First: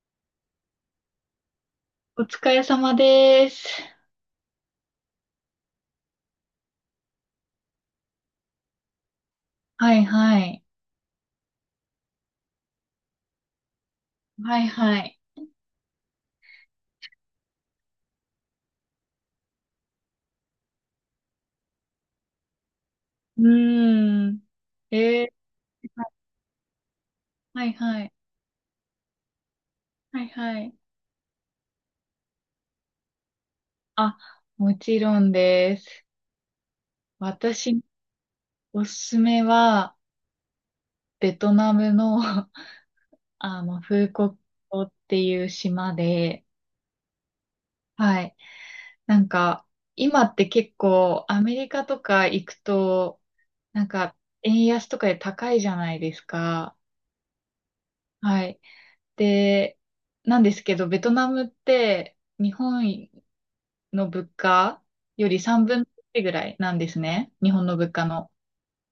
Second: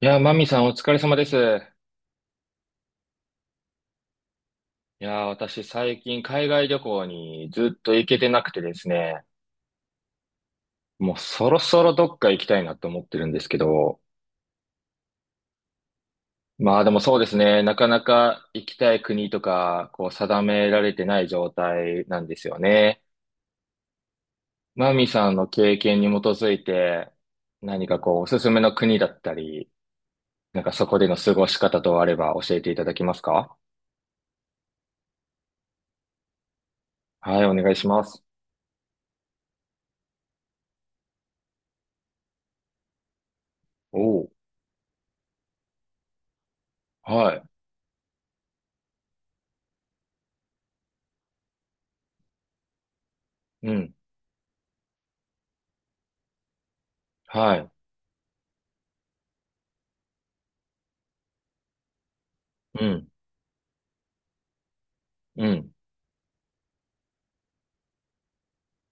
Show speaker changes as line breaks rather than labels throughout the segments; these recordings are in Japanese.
マミさん、お疲れ様です。
お疲れ様です。
私、最近海外旅行にずっと行けてなくてですね、
はいはい。
もうそろそろどっか行きたいなと思ってるんですけど、
はいはい。
まあでもそうですね、なかなか行きたい国とか、こう定められてない状態なんですよね。
うーん。
マミ
え
さん
ー、
の経験に基づいて、
はいはい。
こうおすすめの国だったり、
はいはい。
そこでの過ごし方とあれば教えていただけますか？
あ、もちろんです。
はい、お願い
私、
します。
おすすめは、ベトナムの、あの、フー
お
コ
ー、
ットっていう島で、
はい、
はい。なんか、今って結構、アメリカとか行くと、
う
なん
ん、
か、円安とかで高いじゃないですか。
はい、
はい。で、なんですけど、ベトナムって日
うん、
本の物価より
う
3
ん。
分の1ぐらいなんですね。日本の物価の。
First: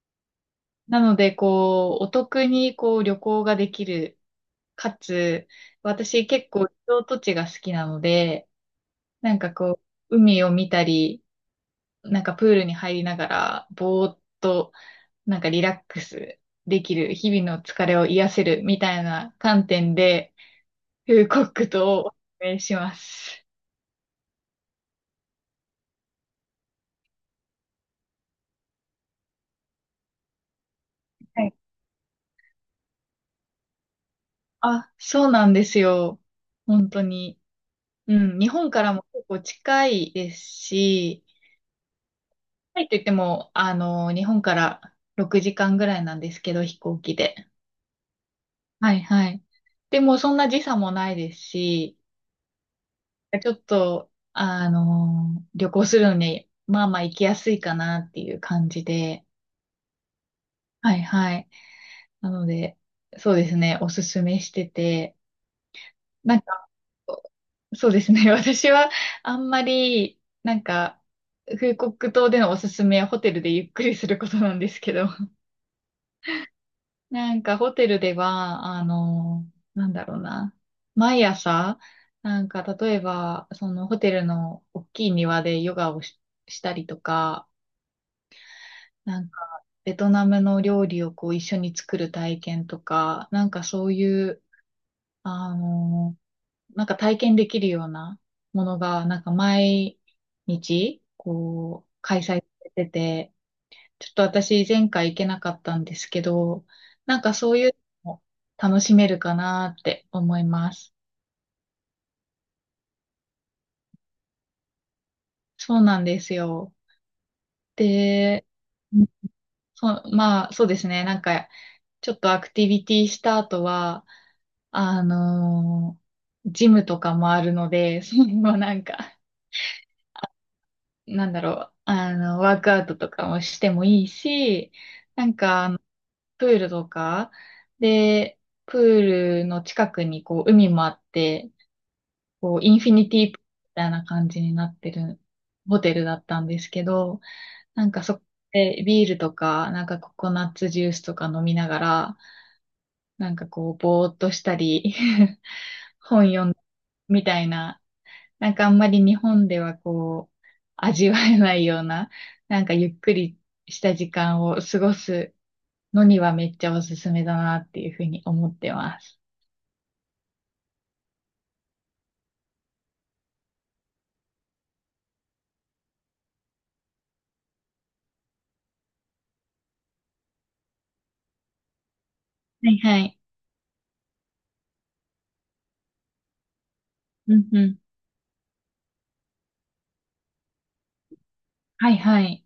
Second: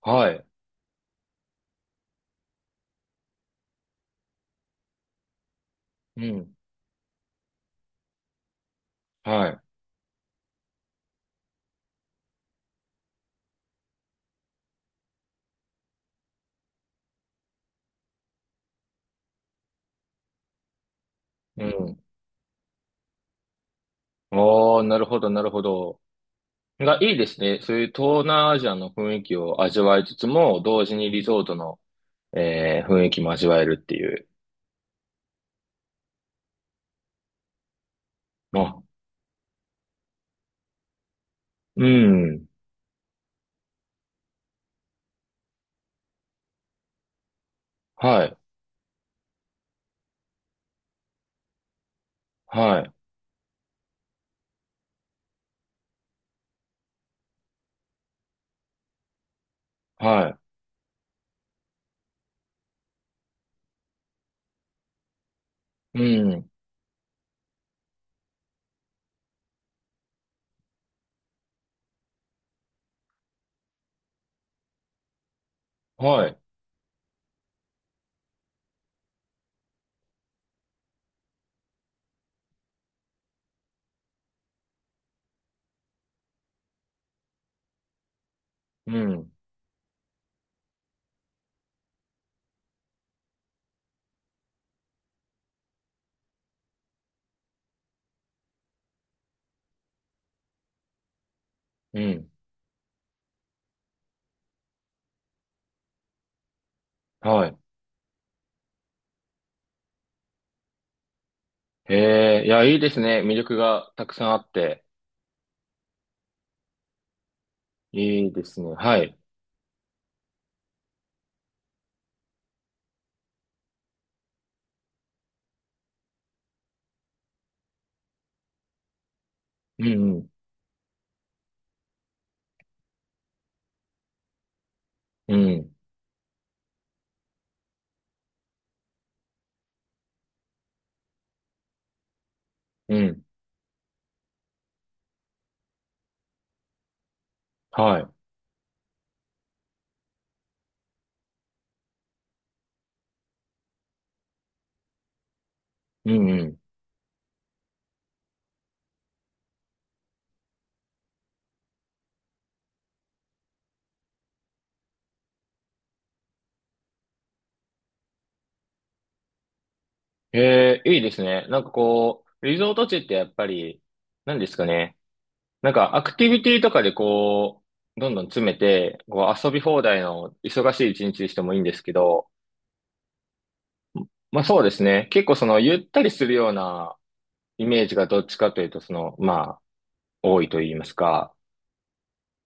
はい。
なので、こう、お得にこう旅行ができる。かつ、
う
私結
ん。
構リゾート地が好きなので、なんか
は
こう、海を見たり、なんかプールに入りながら、ぼーっと、なんかリラックスできる、日々の疲れを癒せるみたいな観点で、フーコッ
い。
ク
う
と
ん。
お勧めします。
おー、なるほど、なるほど。が、いいですね。そういう東南アジアの雰囲気を味わいつつも、同時にリゾートの、雰囲気も味わえるっていう。
あ、そうなんですよ。本当に。うん、日本か
あ、
らも結構近いですし、
うん。
近いといっても、あの、日本から6時間ぐらいなんですけど、飛行機で。
はい。
はいはい。でも、そんな時差もないですし、
はい。
ちょっと、あの、旅行するのに、まあまあ行きやすいかなっていう感じで。
は
はいはい。なので、そうですね、おすすめしてて。
い。う
なん
ん。
か、そうですね。私はあんまり、なんか、フーコック島でのおすすめはホテルでゆっくりすることなんですけど、
はい。
なんかホテルでは、あの、なんだろうな、毎朝、なんか例えば、そのホテルの大きい庭でヨガをしたりとか、
う
なん
ん。
かベトナムの料理をこう一緒に作る体験とか、なんかそういう、あのなんか体験できるようなものが、なんか毎日、こう、
う
開催
ん。
されてて、ちょっと私前回行けなかったんですけど、なんか
は
そう
い。
いうのも楽しめるかなって思います。
えー、いや、いいですね。魅力がたくさんあって。
そうなんですよ。
いいで
で、
すね。は
うん
い。
そう、まあそうですね。なんかちょっとアクティビティした後は、あのージムとかもあるので、それもなんか
うん。
なんだろう、あの、ワークアウトとかもしてもいいし、なん
う
か、あ
ん。
のプールとか、で、プールの近くにこう海もあって、こうインフィ
うん。
ニ
うん、
ティプールみたいな感じになってるホテルだったんですけど、なん
は
か
い。
そこでビールとか、なんかココナッツジュースとか飲みながら、なんかこうぼーっとしたり
う
本読ん
ん。
だりみたいななんかあんまり日本ではこう、味わえないような、なんかゆっくりした時間を過ごすのにはめっちゃおすすめだなっていうふうに思ってます。
ええ、いいですね。なんかこう、リゾート地ってやっぱり、何ですかね。なんかアクティビティとかでこう、どんどん詰めて、こう遊び放題の忙しい一日にしてもいいんですけど、
はいはい。
まあそうですね。結構そのゆったりするような
うんう
イ
ん。
メージがどっちかというと、その、まあ、多いと言いますか。
はいはい。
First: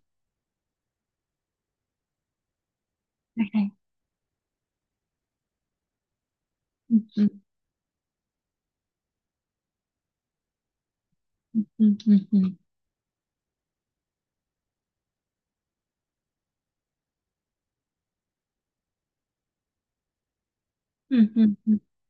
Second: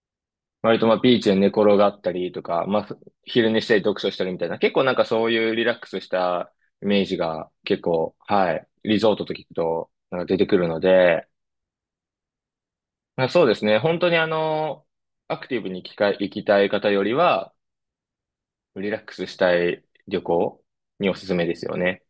割とまあビーチで寝転がったりとか、まあ
はい
昼寝
は
し
い。
たり読書したりみたいな、結構なんかそういうリラックスしたイ
う
メー
ん
ジ
うん。
が結構、はい、リゾートと聞くと、なんか出てくるので、
うんうんうんうん。
まあ、そうですね。本当にあの、アクティブに行きたい方よりは、リラックスしたい旅行にお
う
す
ん
すめ
う
で
ん
す
う
よ
ん
ね。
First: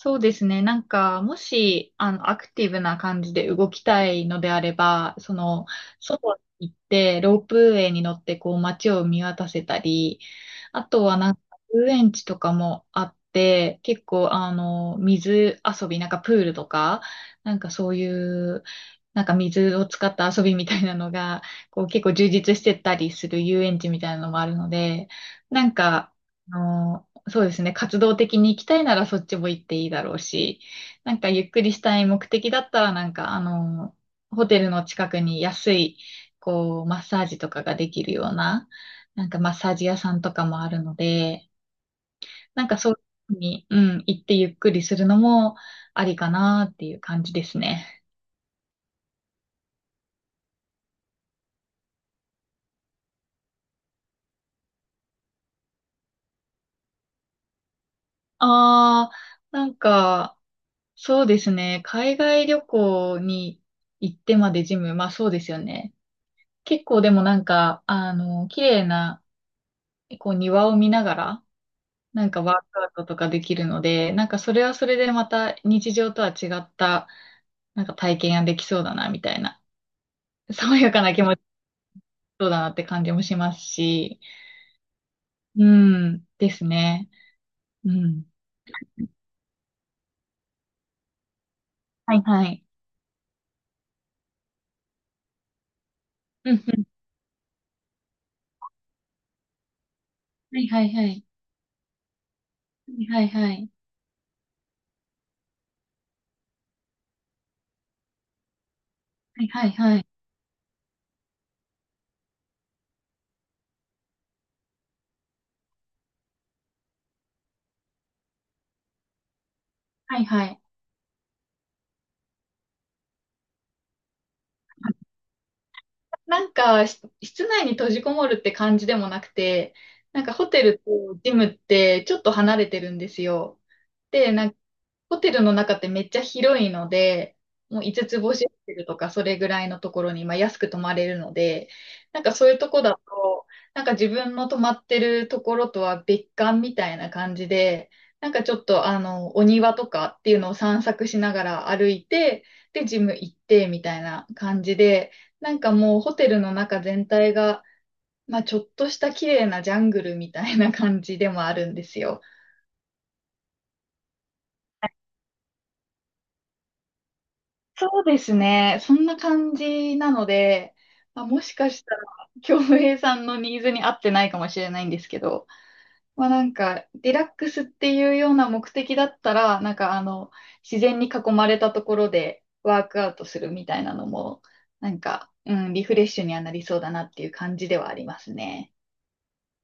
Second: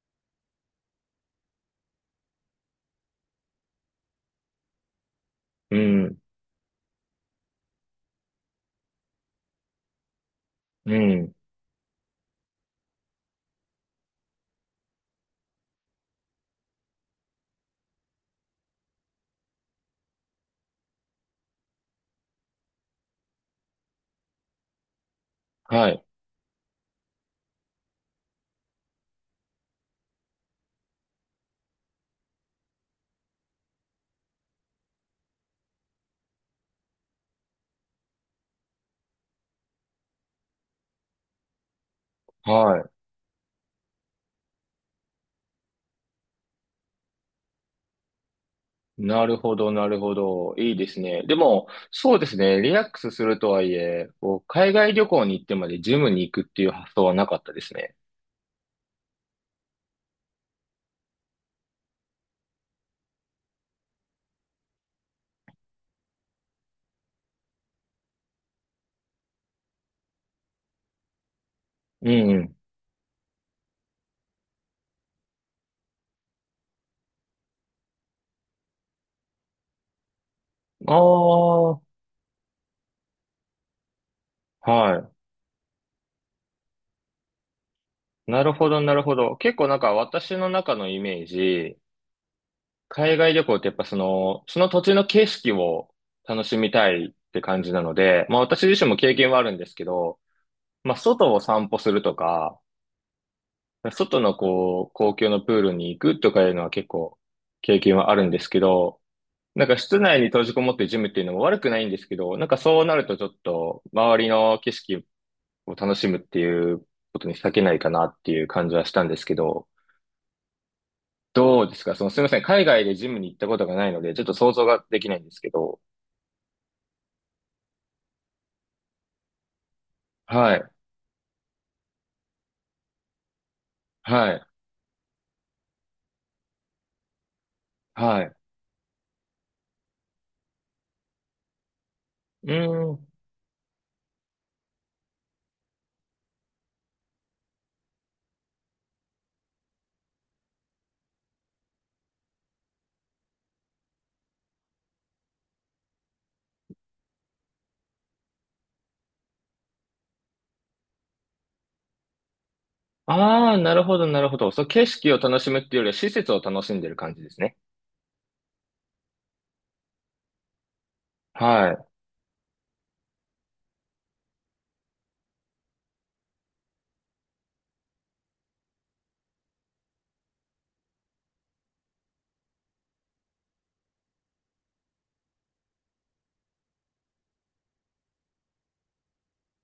そうですね。なんか、もし、あの、アクティブな感じで動きたいのであれば、その、
うん。
外に行って、ロープウェイに乗って、こう、街を見渡せたり、あ
う
とは、な
ん。
んか、遊園地とかもあって、結構、あの、水遊び、なんか、プールとか、なんか、そういう、なんか、水を使った遊びみたいなのが、こう、結構充実してたりする遊園地みたいなのもあるので、なん
はい。
か、あのそうですね、活動的に行きたいならそっちも行っていいだろうし、なんかゆっくりしたい目的だったら、なんかあの、ホテルの近くに安い、こう、マッサージとかができるような、なんかマッサージ屋さんとかもあるので、なん
は
か
い。
そういうふうに、うん、行ってゆっくりするのもありかなっていう感じですね。
なるほど、なるほど。いいですね。でも、そうですね。リラックスするとはいえ、こう海外旅行に行ってまでジムに行くっていう発想はなかったですね。
ああ、なんか、そうですね。海外旅行に行ってまでジム、まあそうですよね。結構でもなんか、あの、綺麗な、こう庭を見ながら、
う
な
ん
ん
う
かワー
ん。
クアウトとかできるので、なんかそれはそれでまた日常とは違った、なんか体験ができそうだな、みたいな、爽や
あ
かな気持ち
あ、
そうだなって感じもしますし、
は
うん、ですね。うん。
い。なるほど、なるほど。結構なんか私の中のイメージ、
はいはい。
海外旅行ってやっぱその、その土地の景色を楽
うん
し
う
み
ん。
たいって感じなので、まあ私自身も経験はあるんですけど、
はいはい
まあ
はい。
外を散歩するとか、
はいはいはい。
外のこう、公共のプールに行くとかいうのは結構経験はあるんですけど、
はい
な
は
ん
い
か
は
室
い。
内に閉じこもってジムっていうのも悪くないんですけど、なんかそうなるとちょっと周りの景色を楽しむっていうことに避けないかなっていう感じはしたんですけど、
はいはい。
どうですか、その、すみません。海外でジムに行ったことがないので、ちょっと想像ができないんですけど。
なんか、室内に閉じこもるって感じでもなくて、なんかホ
は
テ
い、
ルとジムってちょっと離れてるんですよ。
は
で、
い、
なんかホテルの中ってめっちゃ広いので、もう5つつ
はい。
星ホテルとかそれぐらいのところに、まあ、安く泊まれるので、なんか
う
そういうとこ
ー
だ
ん。
と、なんか自分の泊まってるところとは別館みたいな感じで、なんかちょっとあの、お庭とかっていうのを散策しながら歩いて、で、ジム行ってみたいな感じで、なんかもうホテルの中全体が、まあちょっとした綺麗なジャングルみたいな感じでもあるんですよ。
ああ、なるほど、なるほど。そう、景色を楽しむっていうよりは施設を楽しんでる感じですね。
そうですね。そんな感じなので、まあ、もしか
はい。
したら、京平さんのニーズに合ってないかもしれないんですけど、まあなんか、リラックスっていうような目的だったら、なんかあの、自然に囲まれたところでワークアウトするみたいなのも、なんか、うん、リフレッシュにはなりそうだなっていう感じではありますね。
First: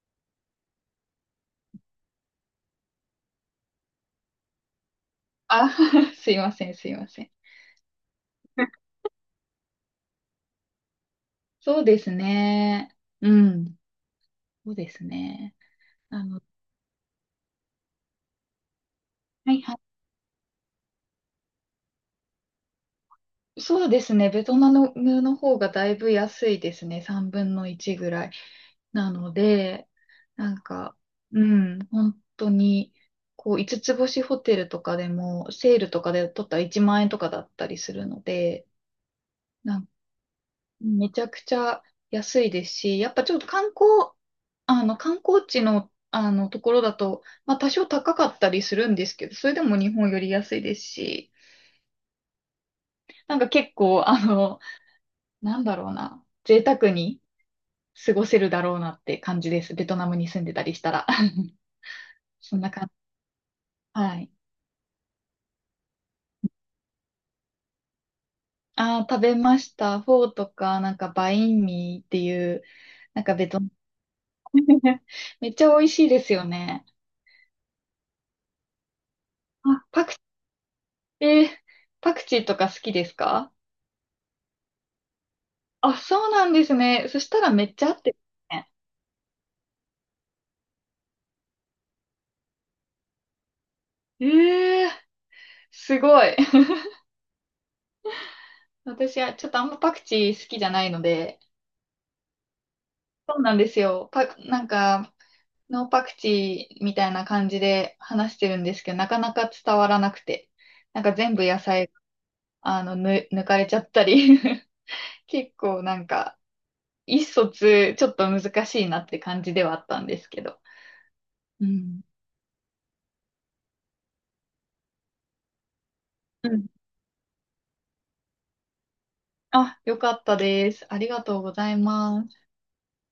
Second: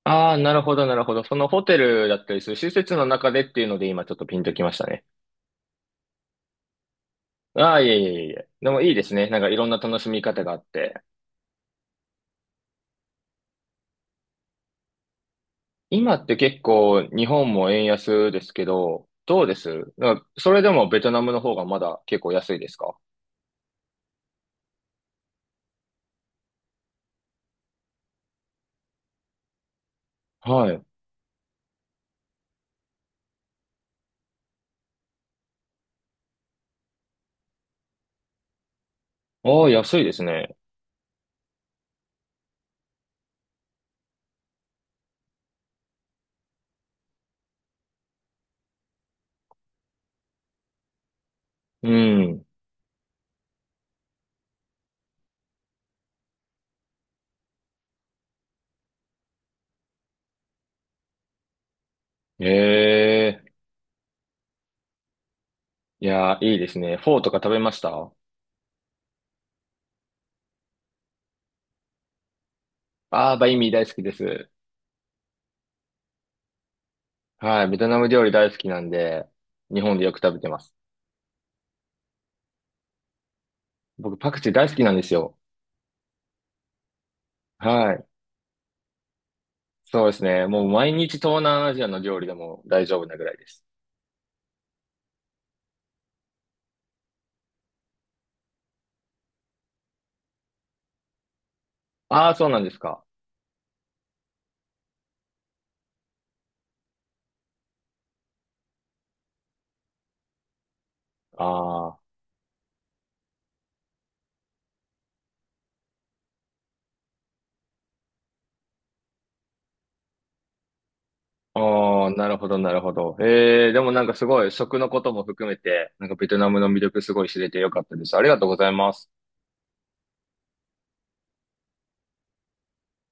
ああ、なるほど、なるほど。そのホテルだったりする施設の中でっていうので今ちょっとピンときましたね。
あ、すいません、すいません。
ああ、いえいえいえ。でもいいですね。なんかいろんな楽しみ方があって。
そうですね。うん。そうですね。
今
あ
って
の、
結構日本も円安ですけど、どう
は
で
いは
す
い。
なんかそれでもベトナムの方がまだ結構安いですか？
そうですね。ベトナムの方がだいぶ安いですね。3分の1ぐらい。なので、なん
はい。
か、うん、本当に、こう、5つつ星ホテルとかでも、セールとかで取ったら1万円とかだったりするので、
ああ、
なん
安いですね。
めちゃくちゃ安いですし、やっぱちょっと観光、あの、観光地の、あの、ところだと、まあ、多少高かったりするんですけど、それでも日本より安いですし、
うん。
なんか結構、あの、なんだろうな、贅沢に過ごせるだろうなって感じです。ベトナムに住んでたりしたら。そんな感じ。
ええ、
はい。
いやー、いいですね。フォーとか食べました？
ああ、食べました。フォーとか、なんかバインミーっていう、なん
あ
か
ー、
ベ
バイン
トナ
ミー
ム
大好きです。
めっちゃ美味しいですよね。
はい、ベトナム料理大好きなんで、日
あ、
本でよく食べてます。
えー、パクチーとか好きですか？
僕、パクチー大好きなんですよ。
あ、そうなんですね。そしたらめっちゃ合
は
っ
い、
てるね。
そうですね。もう毎日東南アジアの料理でも大丈夫なぐらいです。
えー、すごい。私はちょっとあんまパクチー好きじゃないので、
あー、そうなんですか。
そうなんですよ。なんか、ノーパクチーみたいな感じで話してるんですけど、なかなか伝わらなくて、なんか全部野菜、
ああ、
あの、抜かれちゃったり 結構なんか、意思疎通ちょっと難しいなって感じではあったんですけど。
あ
うん。
ー、なるほど、なるほど。えー、でもなんかすごい食のことも含めて、なんかベトナムの魅力すごい知れてよかったです。ありがとうございます。
あ、よかったです。ありがとうございます。